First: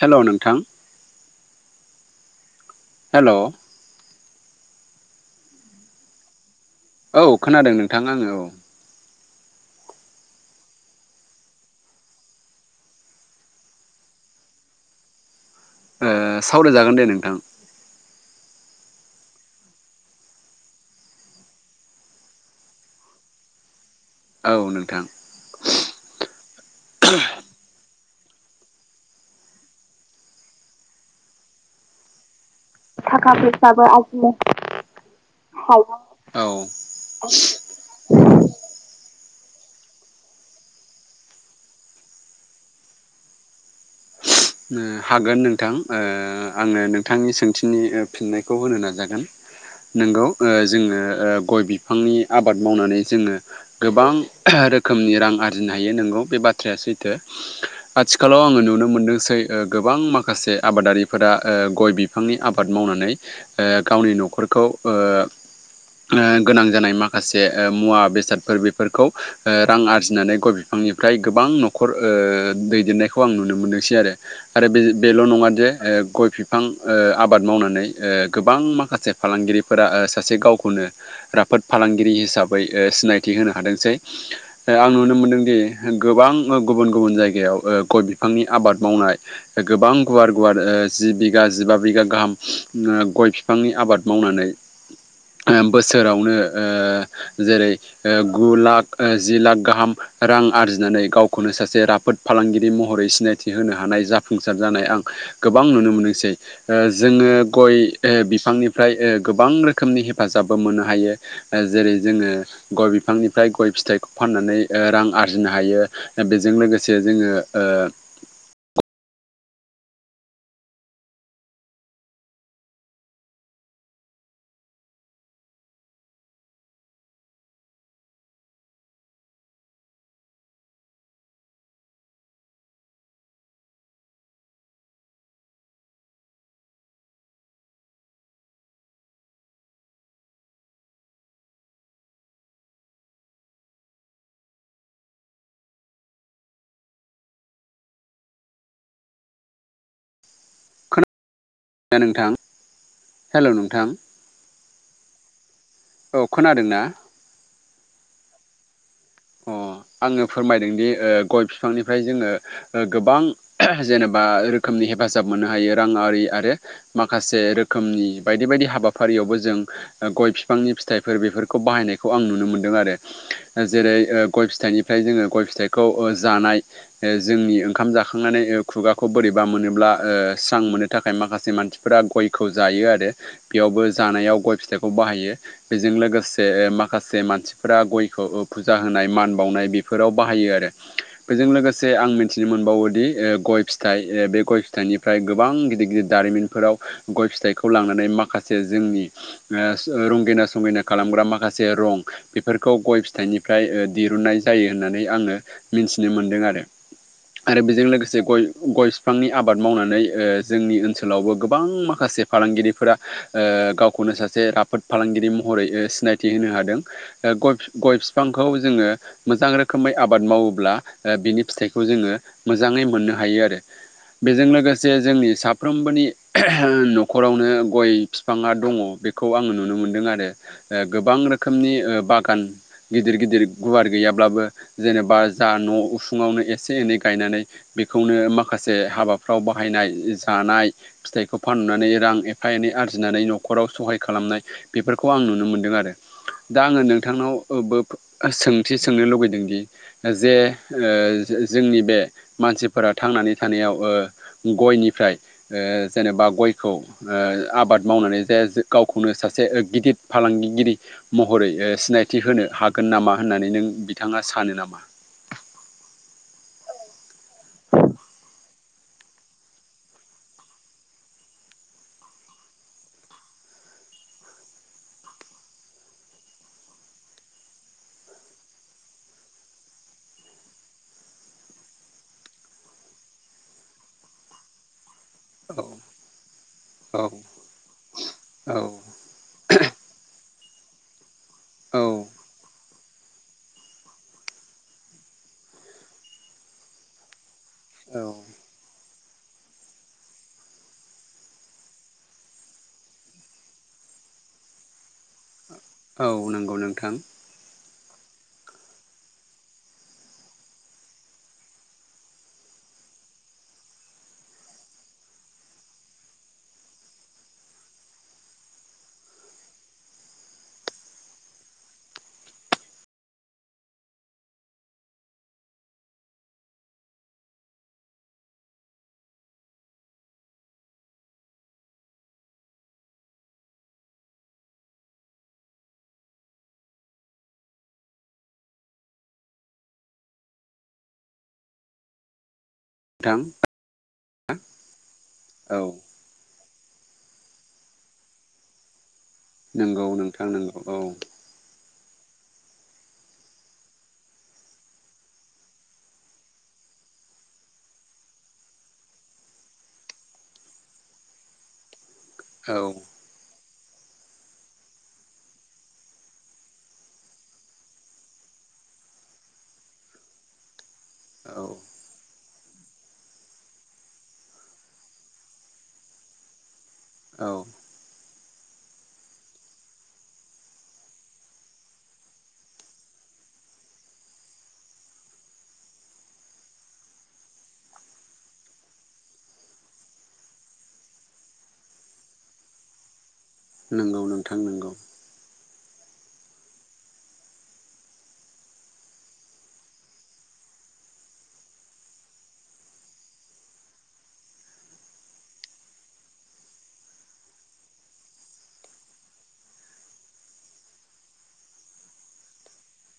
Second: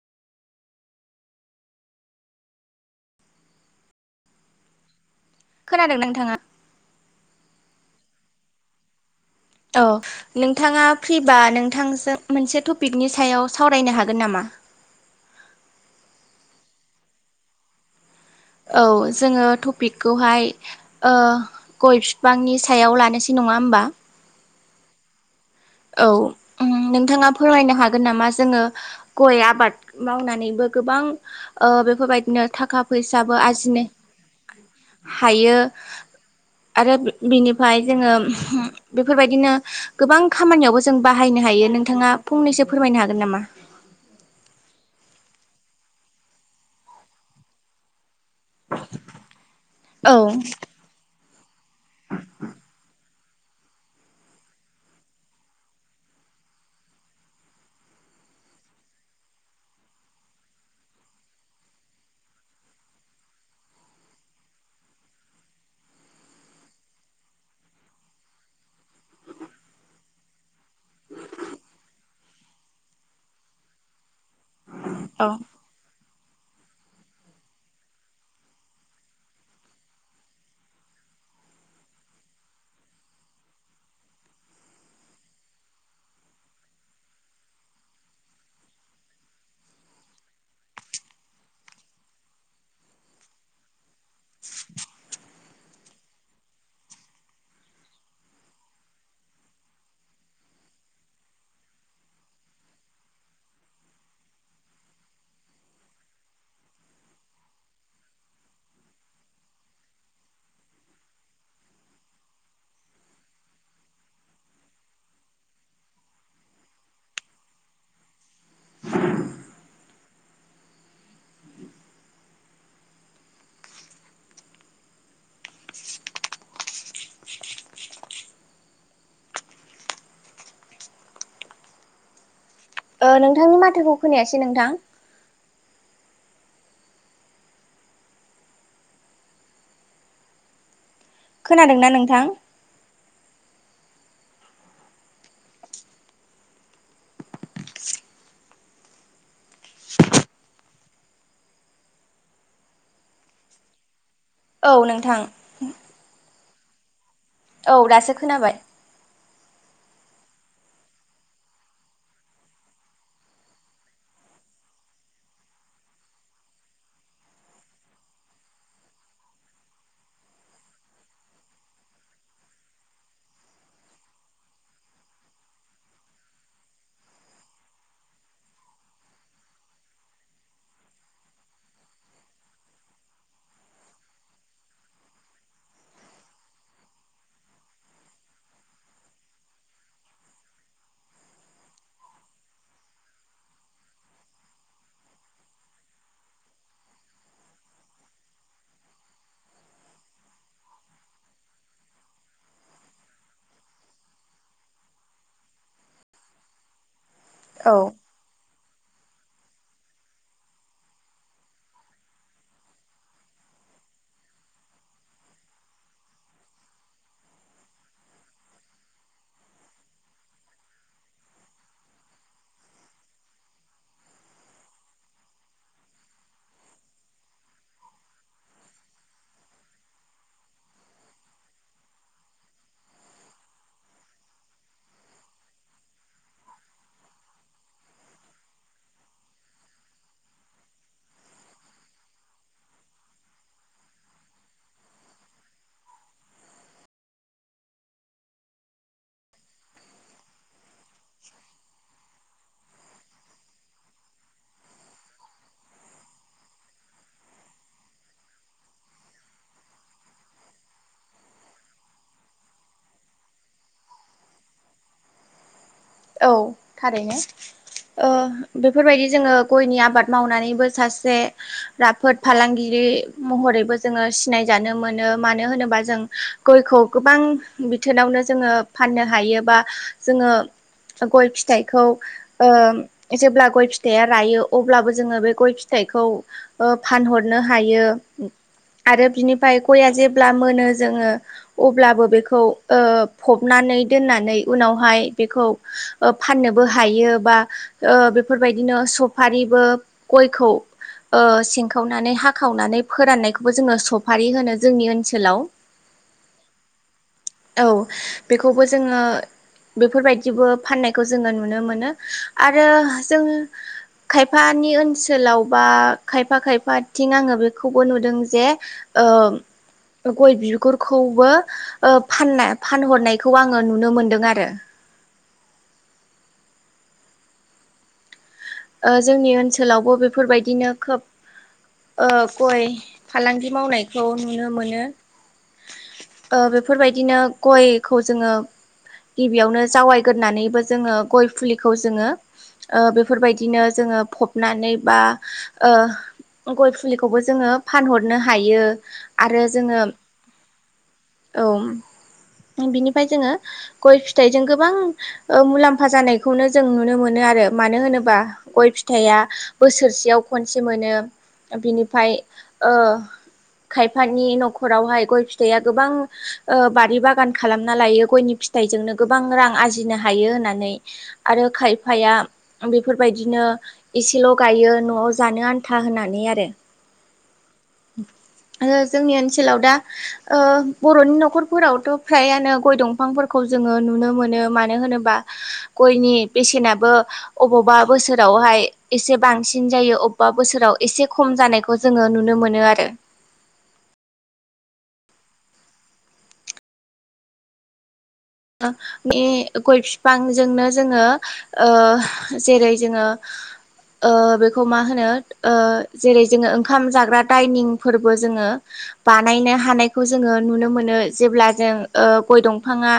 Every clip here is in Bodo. हेलौ' नोंथां हेलौ खोनादों नोंथाङा औ खोनादों नोंथां आङो औ औ नोंथाङा फ्रिबा नोंथांजों मोनसे टपिकनि सायाव सावरायनो हागोन नामा [inaudible] ओ सावरायजागोन दे नोंथां औ जोङो टपिकखौहाय गय बिफांनि सायाव लानोसै नं नङा होमबा औ नोंथां औ उम नोंथाङा फोरमायनो हागोन होन नामा जोङो गय आबाद मावनानैबो गोबां ओ बेफोरबायदिनो थाखा थाखा फैसाबो आरजिनाय आरजिनो हायो आरो बे बिनिफ्राय जोङो होम बेफोरबायदि दिनो गोबां खामानियावबो जों बाहायनो हायो नोंथाङा फंनैसो फोरमायनो हागोन नामा? हागोन नोंथां आङो नोंथांनि सोंथिनि फिनायखौ होनो नाजागोन औ नोंगौ ओ जोङो बिफांनि आबाद मावनानै जोङो गोबां रोखोमनि रां आरजिनो हायो नोंगौ बे बाथ्राया सैथो आथिखालाव आङो नुनो मोनो मोनदोंसै गोबां माखासे आबादारिफोरा गय बिफांनि आबाद मावनानै ओ गावनि न'खरखौ ओ गोनां जानाय माखासे मुवा बेसादफोर बेफोरखौ रां आरजिनानै गय बिफां आंनिफ्राय गोबां न'खर दैदेननायखौ आं नुनो मोनो सै आरो बे-बेल' औ नङा जे गय फिफ फां आबाद मावनानै गोबां माखासे फालांगिरिफोरा सासे गावखौनो राफ फोद फालांगिरि हिसाबै सिनायथि होनो हादोंसै आं नुनो मोनदोंदि गोबां गुबुन गुबुन जायगायाव गय बिफांनि आबाद मावनाय गोबां गुवार गुवार जि बिगा जिबा बिगा गाहाम गय फि फांनि आबाद मावनानै बोसोरावनो जेरै गु लाख जि लाख गाहाम रां आरजिनानै गावखौनो सासे राफोद फालांगिरि महरै सिनाय थि होनो हानाय जाफुंसार जानाय आं गोबां नुनो मोनोसै जोङो गय बिफांनिफ्राय गोबां रोखोमनि हेफाजाबबो मोननो हायो जेरै जोङो गय बिफांनिफ्राय फिथाय गय फिथाइखौ फाननानै रां आरजिनो हायो बेजों लोगोसे जोङो नोंथांनि माथोखौ खोनायासै नोंथां। खोनादोंना नोंथां? नोंथां हेलौ नोंथां औ नोंथां। औ खोनादों ना? औ दासो खोनाबाय। अ आङो फोरमायदों दि गय बिफांनिफ्राय जोङो गोबां जेनेबा रोखोमनि हेफाजाब मोननो हायो रांआरि आरो माखासे रोखोमनि बायदि बायदि हाबाफारियावबो जों गय बिफांनि फिथाइफोर बेफोरखौ बाहायनायखौ आं नुनो मोनदों आरो जेरै गय फिथाइनिफ्राय जोङो गय फिथाइखौ जानाय जोंनि ओंखाम जाखांनानै खुगाखौ बोरैबा मोनोब्ला स्रां मोननो थाखाय माखासे मानसिफोरा गयखौ जायो आरो बेयावबो जा नायाव गय फिथाइखौ बाहायो बेजों लोगोसे माखासे मानसिफ्रा गयखौ फु फुजा होनाय मान बावनाय बेफोराव बाहायो आरो बेजों लोगोसे आं मिथिनो मोनबावोदि गय फिथाइ बे गय फिथाइनिफ्राय गोबां गिदिर गिदिर दारिमिनफोराव गय फिथाइखौ लांनानै माखासे जोंनि रंगिना संगिना खालामग्रा माखासे रं बेफोरखौ गय फिथाइनि फ्राय दिरुनाय जायो होननानै आङो मिथिनो मोनदों आरो आरो औ बेजों लोगोसे गय गय बिफांनि आबाद मावनानै जोंनि ओनसोलावबो गोबां माखासे फालांगिरिफोरा गावखौनो सासे राफोद फालांगिरि महरै सिनायथि होनो हादों गय फि-गय फि फांखौ जोङो मोजां रोखोमै आबाद मावोब्ला बिनि फिथाइखौ जोङो मोजाङै मोननो हा हायो आरो बेजों लोगोसे जोंनि साफ्रोमबोनि न'खरावनो गय बिफाङा दङ। बेखौ आङो नुनो मोनदों आरो गोबां रोखोमनि बागान गिदिर गिदिर गुवार गैयाब्लाबो जेनेबा जा न' उसुङावनो एसे एनै गायनानै बे खौनो माखासे हाबाफ्राव बाहायनाय जानाय फिथाइखौ फाननानै रां एफा एनै आर जिनानै न'खराव सहाय खालामनाय बेफोरखौ आं नुनो मोन्दों आरो दा आङो नोंथांनाव बो सोंथि सोंनो लुगैदोंदि जे जोंनि बे मा मानसिफोरा थांनानै थानायाव गयनिफ्राय जेनेबा गयखौ आबाद मावनानै जे गावखौनो सासे गिदिर फालांगिगिरि महरै सिनाय थि होनो हागोन नामा होननानै नों बिथाङा सानो नामा। औ थारैनो ओ बेफोरबायदि जोङो गयनि आबाद मावनानैबो सासे राफोद फालांगिरि महर बो जोङो सिनायजानो मोनो मानो होनोबा जों गयखौ गोबां बिथोनावनो जोङो ओ फाननो हायोबा जोङो गय फिथाइखौ ओ जेब्ला गय फिथाइया रायो अब्लाबो जोङो बे गय औ फिथाइखौ ओ औ फानहरनो हायो औ आरो बिनि आमफाय गआ जेब्ला मोनो जोङो औ अब्लाबो बेखौ ओ फबनानै दोननानै उनावहाय बेखौ ओ फाननोबो हायो बा औ बेफोरबायदिनो सफारिबो गयखौ ओ सिंखावनानै हाखावनानै फोराननायखौबो जोङो सफारि होनो जोंनि ओनसोलाव औ नंगौ नोंथां औ बेखौबो जोङो बेफोरबायदि बो फाननायखौ जोङो नुनो मोनो आरो जों खायफानि ओनसोलाव बा खायफा खायफाथिं आङो बेखौबो नुदों जे ओं गय बिगुरखौबो ओ फाननाय फानहरनायखौ आङो नुनो मोनदों आरो ओ जोंनि ओनसोलावबो बेफोरबायदिनो खोब ओ गय फालांगि मावनायखौ नुनो मोनो ओ बेफोरबायदिनो गयखौ जोङो गिबियावनो जावायग्रानैबो जोङो गय फुलिखौ जोङो ओ नोंथां बेफोरबायदिनो जोङो फबनानै ओ बा औ गय फुलिखौबो जोङो फानहरनो हायो आरो जोङो नंगौ नोंथां नंगौ औ औ बिनिफ्राय जोङो गय फिथाइजों गोबां ओ मुलाम्फा जानायखौनो जों नुनो मोनो आरो मानो होनोबा गय फिथाइया बोसोरसेयाव खनसे मोनो बिनि बाय औ ओमफाय ओ खायफानि न'खरावहाय गय फिथाइआ गोबां बारि बागान खालामना लायो गयनि फिथाइ बिजोंनो गोबां रां आरजिनो हायो होननानै औ आरो खायफाया बेफोरबायदिनो एसेल' गायो न'आव जानो आन्था होनानै आरो औ [inaudible] आरो जोंनि ओनसोलाव दा ओ बर'नि न'खरफोरावथ' फ्रायानो गय दंफांफोरखौ जों जोङो नुनो मोनो मानो होनोबा गयनि बेसेनाबो अबावबा बोसोरावहाय एसे बांसिन जायो अबेबा बोसोराव एसे खम जानायखौ जोङो नुनो मोनो आरो नंगौ नोंथां नंगौ बे गय बिफांजोंनो जोङो ओ जेरै जोङो ओ बेखौ मा होनो जेरै जोङो ओंखाम जाग्रा दायनिं फोरबो जोङो बानायनो हानायखौ जोङो नुनो मोनो जेब्ला जों गय दंफाङा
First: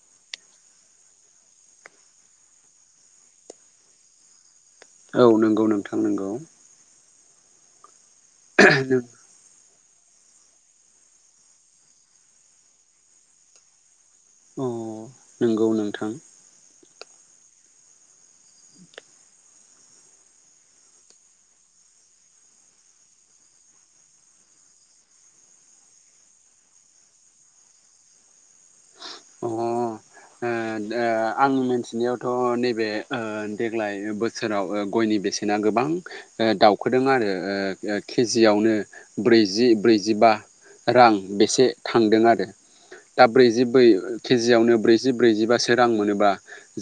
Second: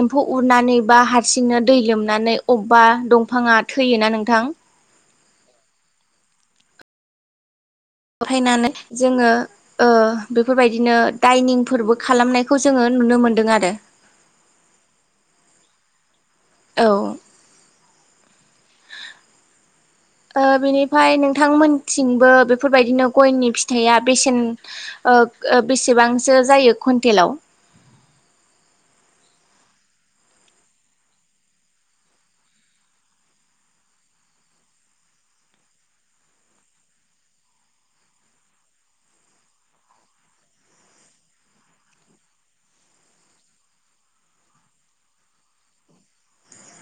एम्फौ उरनानै बा हारसिंनो दै लोमनानै अबेबा दंफाङा थैनानै नोंथां औ नंगौ नोंथां नंगौ। लरहायनानै जोङो ओ बेफोरबायदिनो डाइनिंफोरबो खालामनायखौ जोङो नुनो मोनदों आरो अ नोंगौ नोंथां औ ओ बेनिफ्राय नोंथांमोनथिंबो बेफोरबायदिनो गयनि फिथाइया बेसेन ओ ओ बेसेबांसो जायो कुन्टेलाव अ [inaudible] ओ ओ आंनि मोनथिनायावथ नैबे ओ देग्लाय बोसोराव गयनि बेसेना गोबां गोबां दाउखोदों आरो ओ केजियावनो ब्रैजि ब्रैजिबा रां बेसे थांदों आरो दा ब्रैजि ब्रै केजियावनो ब्रैजि ब्रैजिबासो रां मोनोबा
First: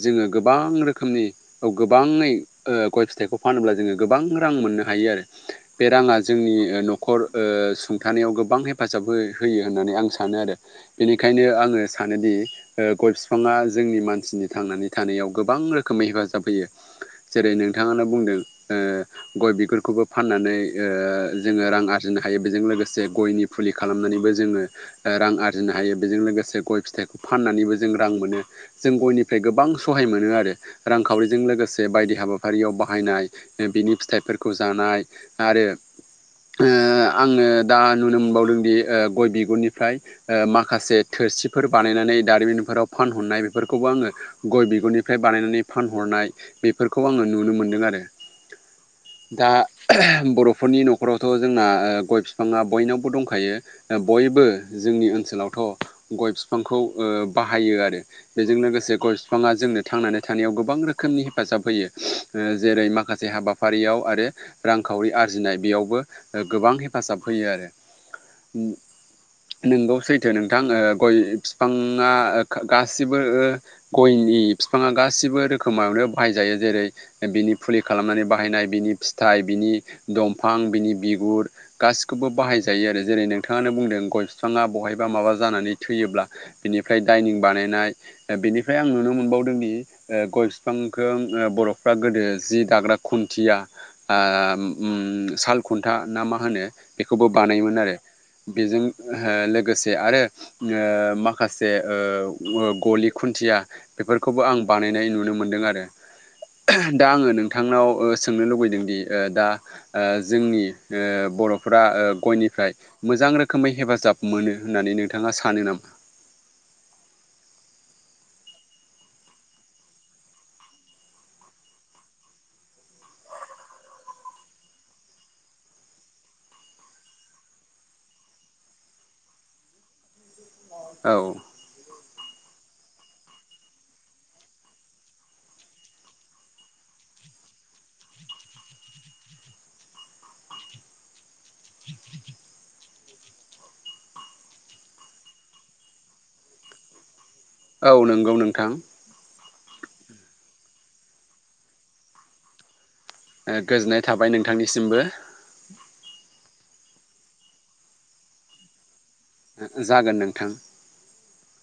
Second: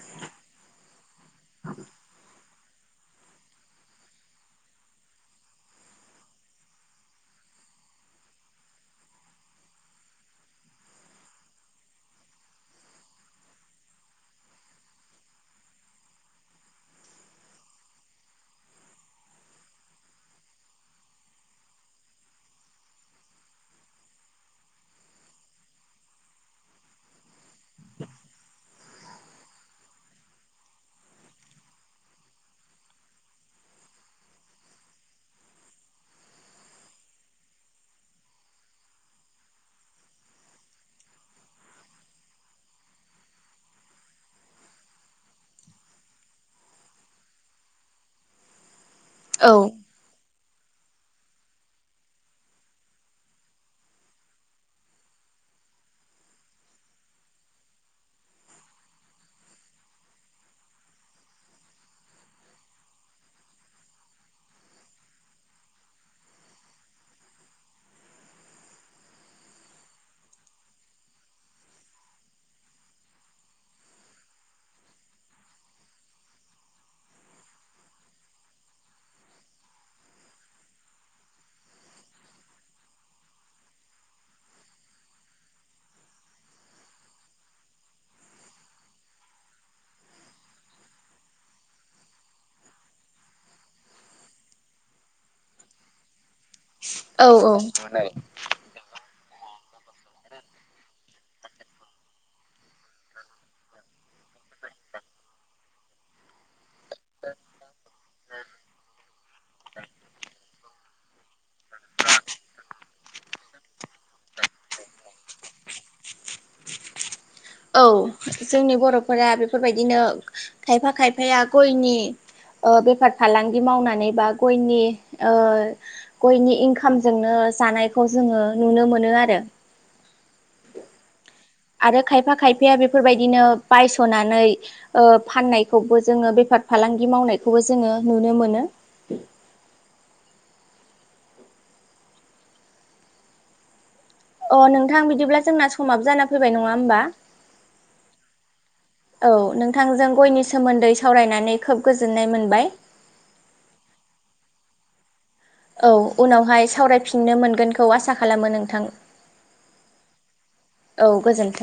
जोङो गोबां रोखोमनि औ गोबाङै ओ गय फिथाइखौ फानोब्ला जोङो गोबां रां मोननो हायो आरो बे राङा जोंनि नखर ओ सुंथानायाव गोबां हेफाजाब हो होयो होननानै आं सानो आरो बेनि ओंखायनो आङो सानोदि ओ गय बिफाङा जोंनि मानसिनि थांनानै थानायाव गोबां रोखोमै हेफाजाब होयो जेरै नोंथाङानो बुंदों ओ गय बिगुरखौबो फाननानै ओ ओ जोङो रां आरजिनो हायो बेजों लोगोसे गयनि फुलि खालामनानैबो जोङो रां आरजिनो हायो बेजों लोगोसे गय फिथाइखौ फाननानैबो जों रां मोनो जों गयनिफ्राय गोबां सहाय मोनो आरो रां खावरिजों लोगोसे बायदि हाबाफारियाव बाहायनाय बिनि फिथाइफोरखौ जानाय आरो ओ आङो दा नुनो मोनबावदों दि गय बिगुरनिफ्राय माखासे माखासे थोरसिफोर बानायनानै दारिमिनफोराव फानहरनाय बेफोरखौबो आङो गय बिगुरनिफ्राय बानायनानै फानहरनाय बेफोरखौ आङो नुनो मोनदों आरो [inaudible] दा औ बर फोरनि नखरावथ जोंना गय बिफाङा बयनावबो दंखायो दा बयबो जोंनि ओनसोलाव औ गय बिफांखौ ओ बाहायो आरो बेजों लोगोसे गय बिफाङा जोंनो थांनानै थानायाव गोबां रोखोम नि हेफाजाब होयो जेरै माखासे हाबाफारियाव आरो रांखावरि आरजिनाय बेयावबो ओ गोबां हेफाजाब होयो आरो नोंगौसै नोंथां ओ गय बिफाङा ओ गासिबो गयनि बिफाङा गासै सिबो रोखोमावनो बाहाय जायो जेरै बिनि फुलि खालामनानै बाहायनाय बिनि फिथाइ बिनि दंफां बिनि बिगुर गासिखौबो बाहायजायो आरो जेरै नोंथाङानो बुंदों गय बिफाङा बहाय बा माबा जानानै थैयोब्ला बिनिफ्राय दाइनिं बानायनाय बेनिफ्राय आं नुनो मोनबावदोंदि ओ गय बिफांखौ ओ बरफ्रा गोदो जि दाग्रा खुन्थिया ओ ओम साल खुन्था ना मा होनो बेखौबो औ औ बानायोमोन आरो बेजों लोगोसे आरो ओ माखासे ओ गलि खुन्थिया बेफोरखौबो आं बानाय नाय नुनो मोनदों आरो दा आङो नोंथांनाव ओ सोंनो लुबैदों दि ओ दा ओ जोंनि ओ बरफ्रा ओ गयनिफ्राय मोजां रोखोमै हेफाजाब मोनो होननानै नोंथाङा सानो नामा औ जोंनि बरफोरा बेफोरबायदिनो खायफा खायफाया गयनि ओ बेफार फालांगि मावनानै बा गयनि ओ गयनि इनकामजोंनो जानायखौ जोङो नुनो मोनो आरो औ आरो खायफा खायफाया बेफोरबायदिनो बायसनानै ओ फाननायखौबो जोङो बेफार फालांगि मावनायखौबो जोङो नुनो मोनो अ नोंथां बिदिब्ला जोंना समाबो जाना फैबाय नङा होमबा औ नोंगौ नोंथां औ नोंथांजों गयनि सोमोन्दै सावरायनानै खोब गोजोननाय मोनबाय ओ गोजोननाय थाबाय नोंथांनिसिमबो औ उनावहाय सावरायफिननो मोनगोनखौ आसा खालामो नोंथां। जागोन नोंथां। औ गोजोन्थों।